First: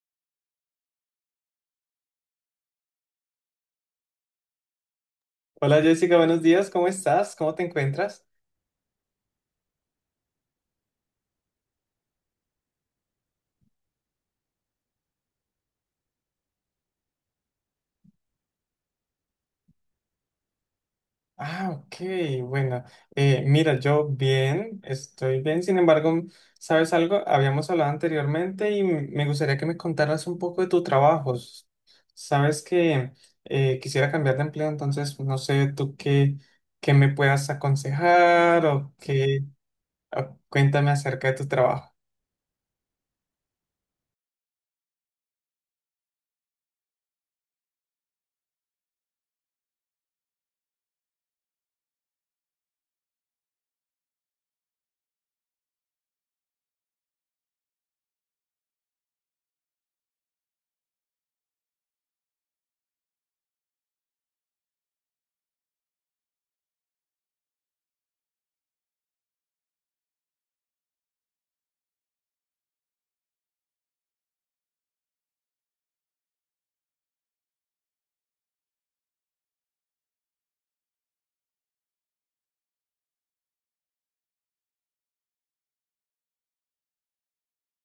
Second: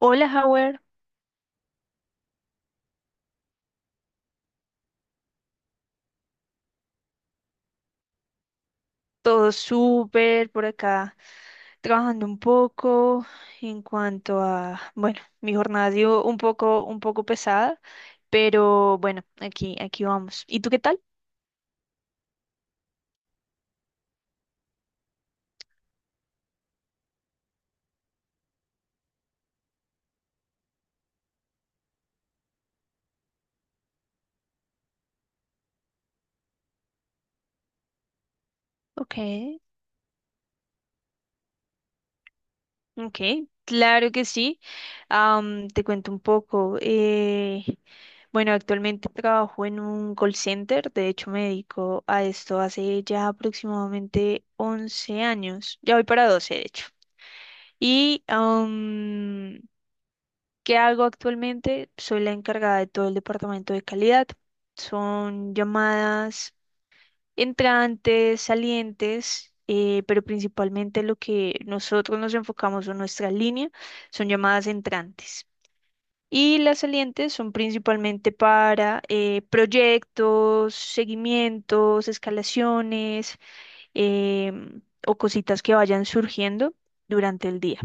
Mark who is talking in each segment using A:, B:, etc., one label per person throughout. A: Hola, Howard.
B: Hola Jessica, buenos días, ¿cómo estás? ¿Cómo te encuentras?
A: Todo súper por acá, trabajando un poco en cuanto a, bueno, mi jornada ha sido un poco pesada, pero bueno, aquí vamos. ¿Y tú qué tal?
B: Ah, ok, bueno, mira, yo bien, estoy bien, sin embargo, ¿sabes algo? Habíamos hablado anteriormente y me gustaría que me contaras un poco de tu trabajo. Sabes que quisiera cambiar de empleo, entonces no sé tú qué me puedas aconsejar o
A: Ok,
B: qué, o cuéntame acerca de tu trabajo.
A: ok, claro que sí. Te cuento un poco. Bueno, actualmente trabajo en un call center, de hecho me dedico a esto hace ya aproximadamente 11 años, ya voy para 12 de hecho. Y ¿qué hago actualmente? Soy la encargada de todo el departamento de calidad. Son llamadas entrantes, salientes, pero principalmente lo que nosotros nos enfocamos en nuestra línea son llamadas entrantes. Y las salientes son principalmente para proyectos, seguimientos, escalaciones, em, o cositas que vayan surgiendo durante el día.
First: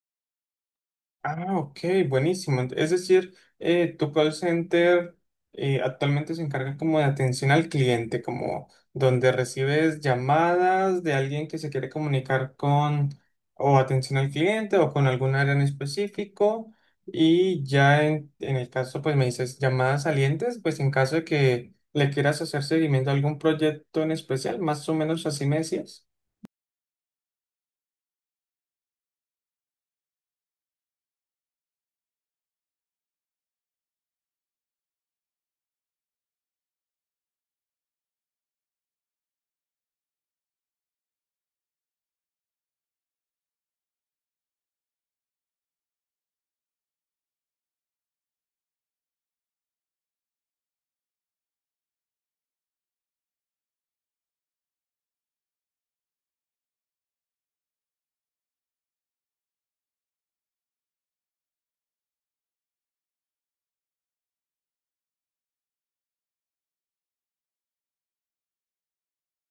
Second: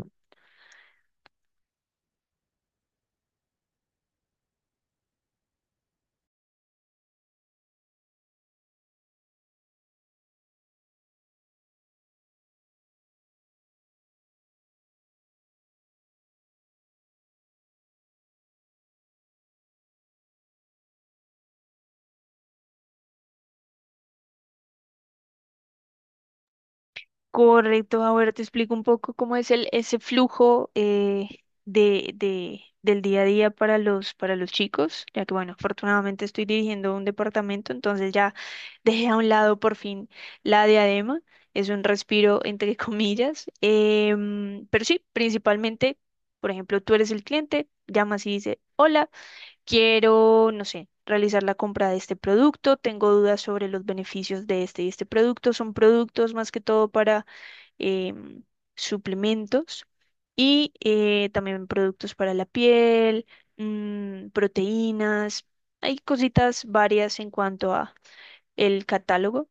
B: Ah, ok, buenísimo. Es decir, tu call center actualmente se encarga como de atención al cliente, como donde recibes llamadas de alguien que se quiere comunicar con o atención al cliente o con algún área en específico. Y ya en el caso, pues me dices llamadas salientes, pues en caso de que le quieras hacer seguimiento a algún proyecto en especial, más o menos así me decías.
A: Correcto, ahora te explico un poco cómo es ese flujo, del día a día para los chicos, ya que, bueno, afortunadamente estoy dirigiendo un departamento, entonces ya dejé a un lado por fin la diadema. Es un respiro entre comillas, pero sí, principalmente, por ejemplo, tú eres el cliente, llamas y dices, quiero, no sé, realizar la compra de este producto, tengo dudas sobre los beneficios de este y este producto. Son productos más que todo para, em, suplementos y, también productos para la piel, proteínas. Hay cositas varias en cuanto a el catálogo,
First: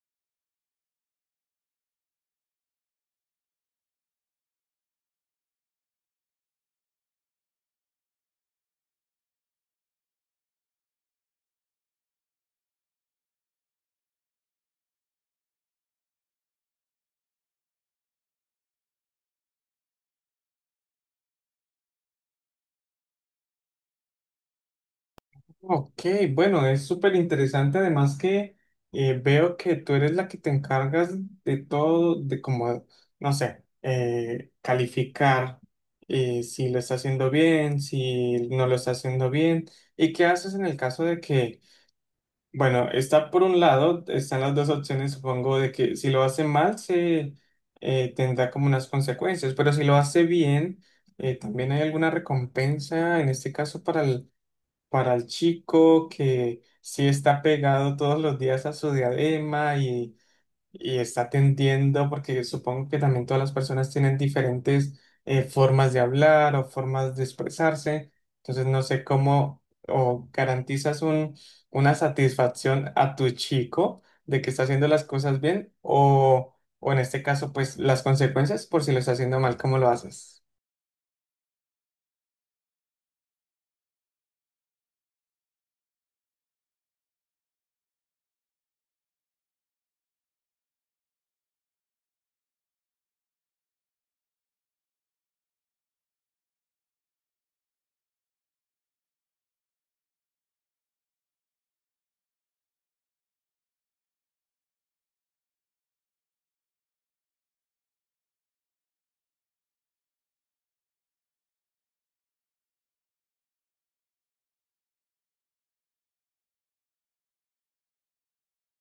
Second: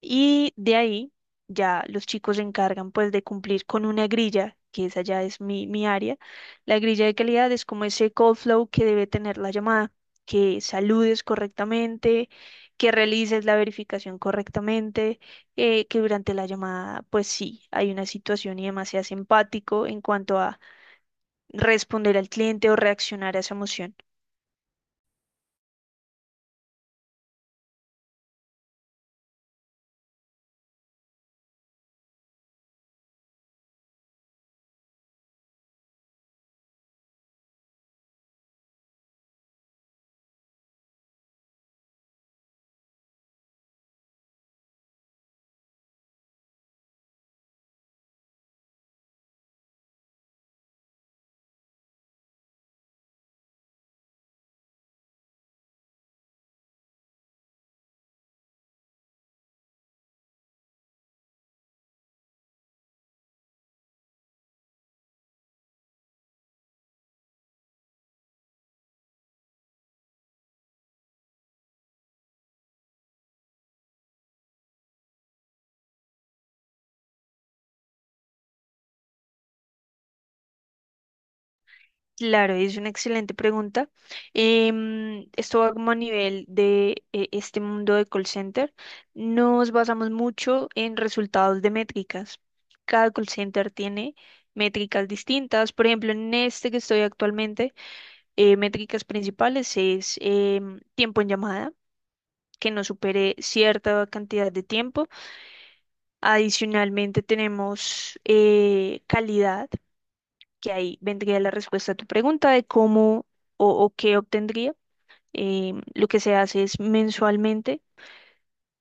A: y de ahí ya los chicos se encargan pues de cumplir con una grilla, que esa ya es mi área. La grilla de calidad es como ese call flow que debe tener la llamada, que saludes correctamente, que realices la verificación correctamente, que durante la llamada pues sí, hay una situación y demás seas empático en cuanto a responder al cliente o reaccionar a esa emoción.
B: Ok, bueno, es súper interesante. Además que veo que tú eres la que te encargas de todo, de como, no sé, calificar si lo está haciendo bien, si no lo está haciendo bien. ¿Y qué haces en el caso de que, bueno, está por un lado, están las dos opciones, supongo, de que si lo hace mal se tendrá como unas consecuencias, pero si lo hace bien, también hay alguna recompensa en este caso para el chico que sí está pegado todos los días a su diadema y está atendiendo, porque supongo que también todas las personas tienen diferentes formas de hablar o formas de expresarse, entonces no sé cómo o garantizas un, una satisfacción a tu chico de que está haciendo las cosas bien o en este caso pues las consecuencias por si lo está haciendo mal, ¿cómo lo haces?
A: Claro, es una excelente pregunta. Esto va como a nivel de, este mundo de call center. Nos basamos mucho en resultados de métricas. Cada call center tiene métricas distintas. Por ejemplo, en este que estoy actualmente, métricas principales es, tiempo en llamada, que no supere cierta cantidad de tiempo. Adicionalmente tenemos, calidad, que ahí vendría la respuesta a tu pregunta de cómo o qué obtendría. Lo que se hace es mensualmente,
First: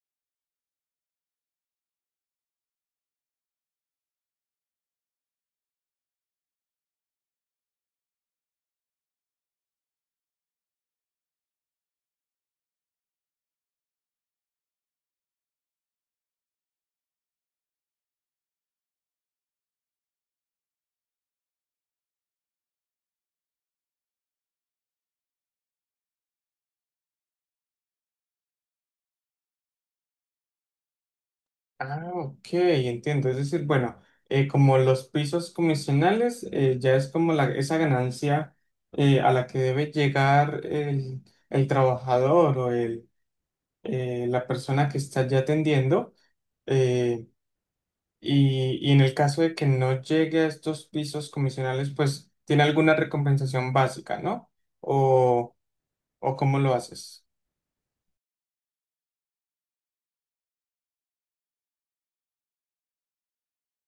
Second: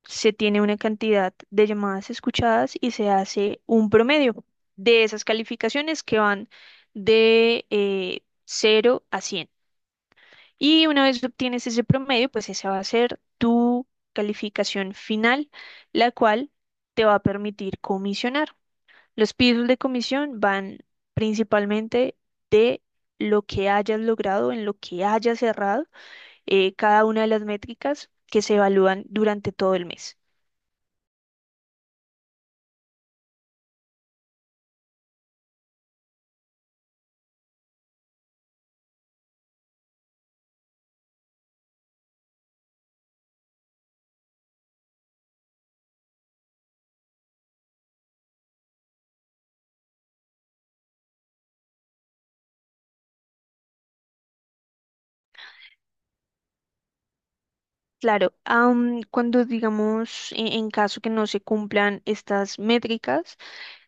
A: se tiene una cantidad de llamadas escuchadas y se hace un promedio de esas calificaciones que van de, 0 a 100. Y una vez obtienes ese promedio, pues esa va a ser tu calificación final, la cual te va a permitir comisionar. Los pisos de comisión van principalmente de lo que hayas logrado, en lo que hayas cerrado, cada una de las métricas que se evalúan durante todo el mes.
B: Ah, ok, entiendo. Es decir, bueno, como los pisos comisionales, ya es como la, esa ganancia a la que debe llegar el trabajador o el, la persona que está ya atendiendo. eh, y en el caso de que no llegue a estos pisos comisionales, pues tiene alguna recompensación básica, ¿no? O, o ¿cómo lo haces?
A: Claro, cuando digamos, en caso que no se cumplan estas métricas,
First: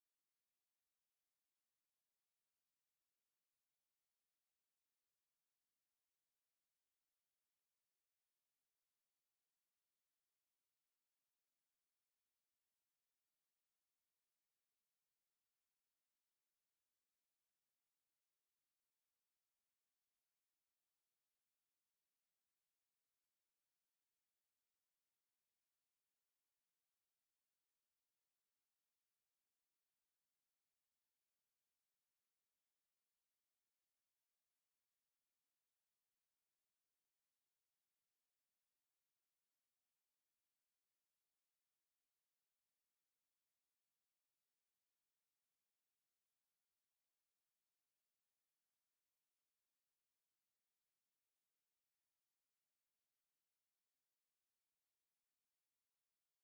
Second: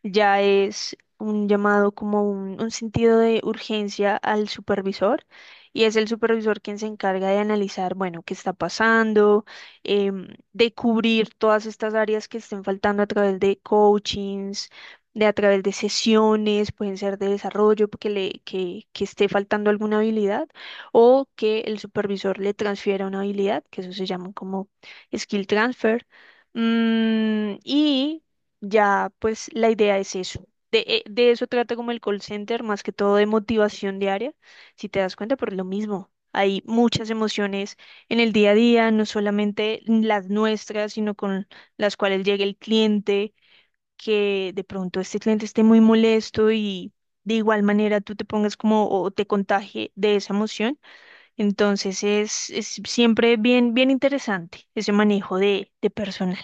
A: ya es un llamado como un sentido de urgencia al supervisor, y es el supervisor quien se encarga de analizar, bueno, qué está pasando, de cubrir todas estas áreas que estén faltando a través de coachings, de a través de sesiones, pueden ser de desarrollo, porque que esté faltando alguna habilidad, o que el supervisor le transfiera una habilidad, que eso se llama como skill transfer. Y ya pues la idea es eso. De eso trata como el call center, más que todo de motivación diaria. Si te das cuenta, por lo mismo, hay muchas emociones en el día a día, no solamente las nuestras, sino con las cuales llega el cliente, que de pronto este cliente esté muy molesto y de igual manera tú te pongas como o te contagie de esa emoción. Entonces es siempre bien, bien interesante ese manejo de personal.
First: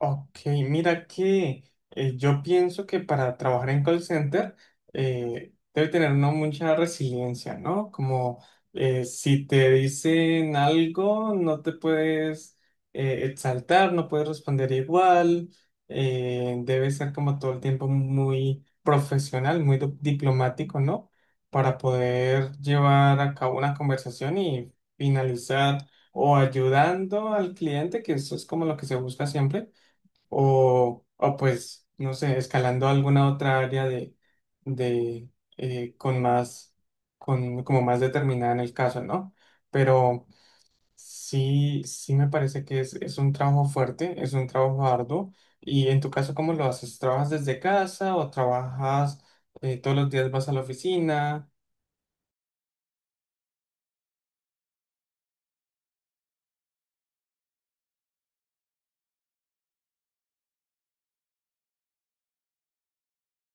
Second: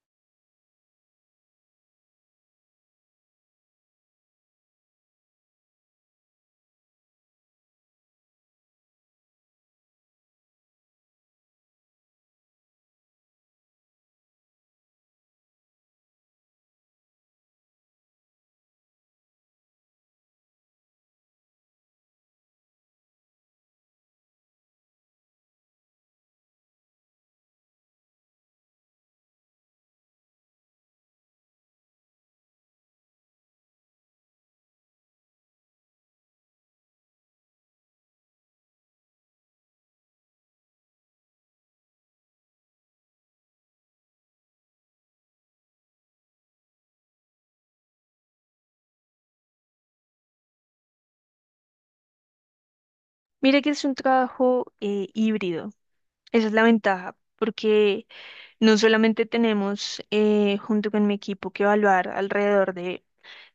B: Ok, mira que yo pienso que para trabajar en call center debe tener uno mucha resiliencia, ¿no? Como si te dicen algo, no te puedes exaltar, no puedes responder igual, debe ser como todo el tiempo muy profesional, muy diplomático, ¿no? Para poder llevar a cabo una conversación y finalizar o ayudando al cliente, que eso es como lo que se busca siempre o pues, no sé, escalando alguna otra área de, de con más, con, como más determinada en el caso, ¿no? Pero sí, sí me parece que es un trabajo fuerte, es un trabajo arduo. Y en tu caso, ¿cómo lo haces? ¿Trabajas desde casa o trabajas todos los días vas a la oficina?
A: Mira que es un trabajo, híbrido. Esa es la ventaja, porque no solamente tenemos, junto con mi equipo, que evaluar alrededor de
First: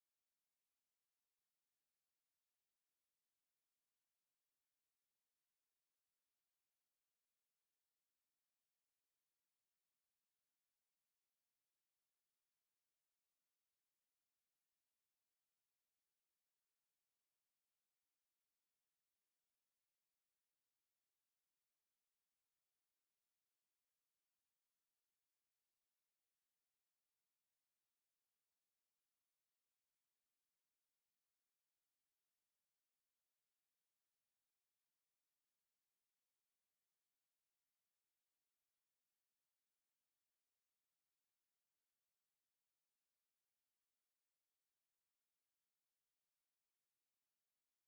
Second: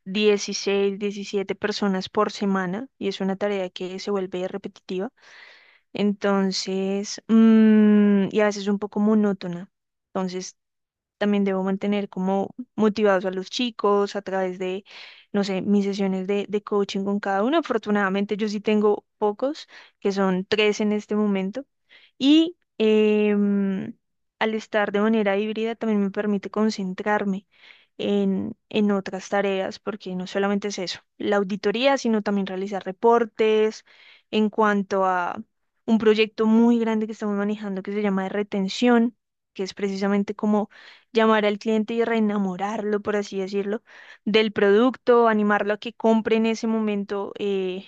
A: 16, 17 personas por semana, y es una tarea que se vuelve repetitiva, entonces, y a veces un poco monótona. Entonces, también debo mantener como motivados a los chicos a través de, no sé, mis sesiones de coaching con cada uno. Afortunadamente yo sí tengo pocos, que son tres en este momento. Y, al estar de manera híbrida, también me permite concentrarme en otras tareas, porque no solamente es eso, la auditoría, sino también realizar reportes en cuanto a un proyecto muy grande que estamos manejando, que se llama de retención, que es precisamente como llamar al cliente y reenamorarlo, por así decirlo, del producto, animarlo a que compre en ese momento,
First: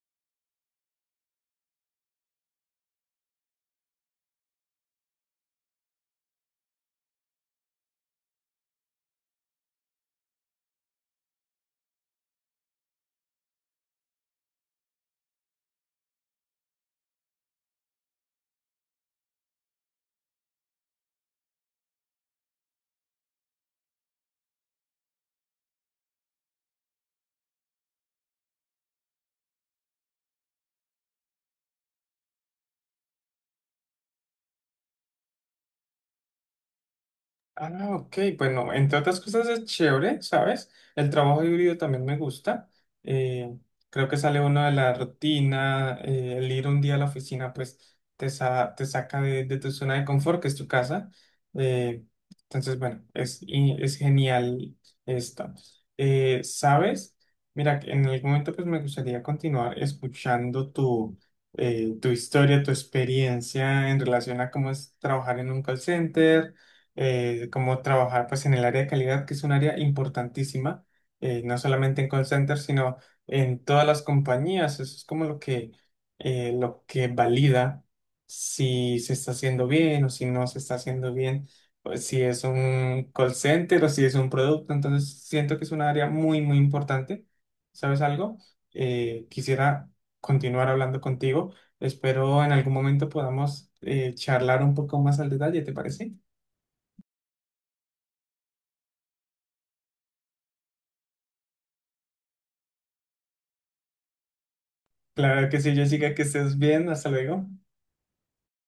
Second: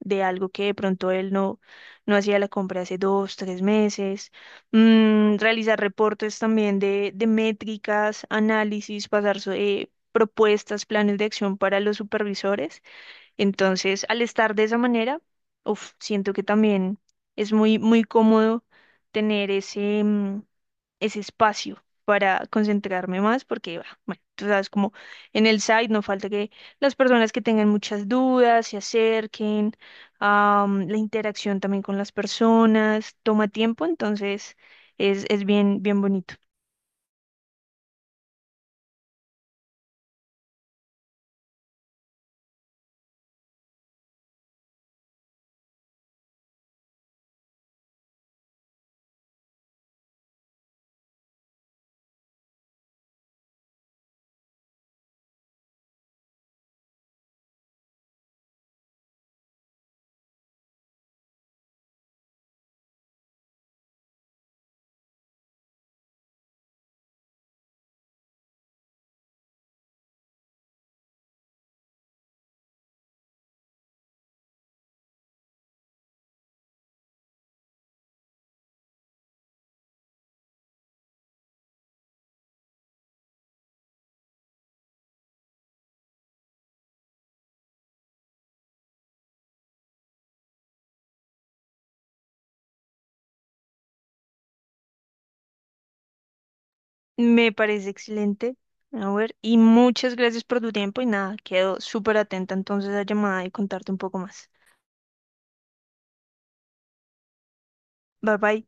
A: de algo que de pronto él no hacía la compra hace 2, 3 meses. Realizar reportes también de métricas, análisis, pasar propuestas, planes de acción para los supervisores. Entonces, al estar de esa manera, uf, siento que también es muy, muy cómodo tener ese espacio para concentrarme más, porque, bah, bueno, tú sabes, como en el site no falta que las personas que tengan muchas dudas se acerquen. La interacción también con las personas toma tiempo, entonces es bien, bien bonito.
B: Ah, ok, bueno, entre otras cosas es chévere, ¿sabes? El trabajo híbrido también me gusta. eh, Creo que sale uno de la rutina, el ir un día a la oficina, pues te saca de tu zona de confort, que es tu casa. eh, entonces, bueno, es, y es genial esto. ¿Sabes? Mira, que en algún momento pues me gustaría continuar escuchando tu, tu historia, tu experiencia en relación a cómo es trabajar en un call center como trabajar pues en el área de calidad, que es un área importantísima, no solamente en call center, sino en todas las compañías. Eso es como lo que valida si se está haciendo bien o si no se está haciendo bien, o si es un call center o si es un producto. Entonces siento que es un área muy, muy importante. ¿Sabes algo? Quisiera continuar hablando contigo. Espero en algún momento podamos charlar un poco más al detalle, ¿te parece?
A: Me parece excelente. A ver, y muchas gracias por tu tiempo y nada, quedo súper atenta entonces a la llamada y contarte un poco más.
B: Claro que sí, Jessica, que estés bien, hasta luego.
A: Bye bye.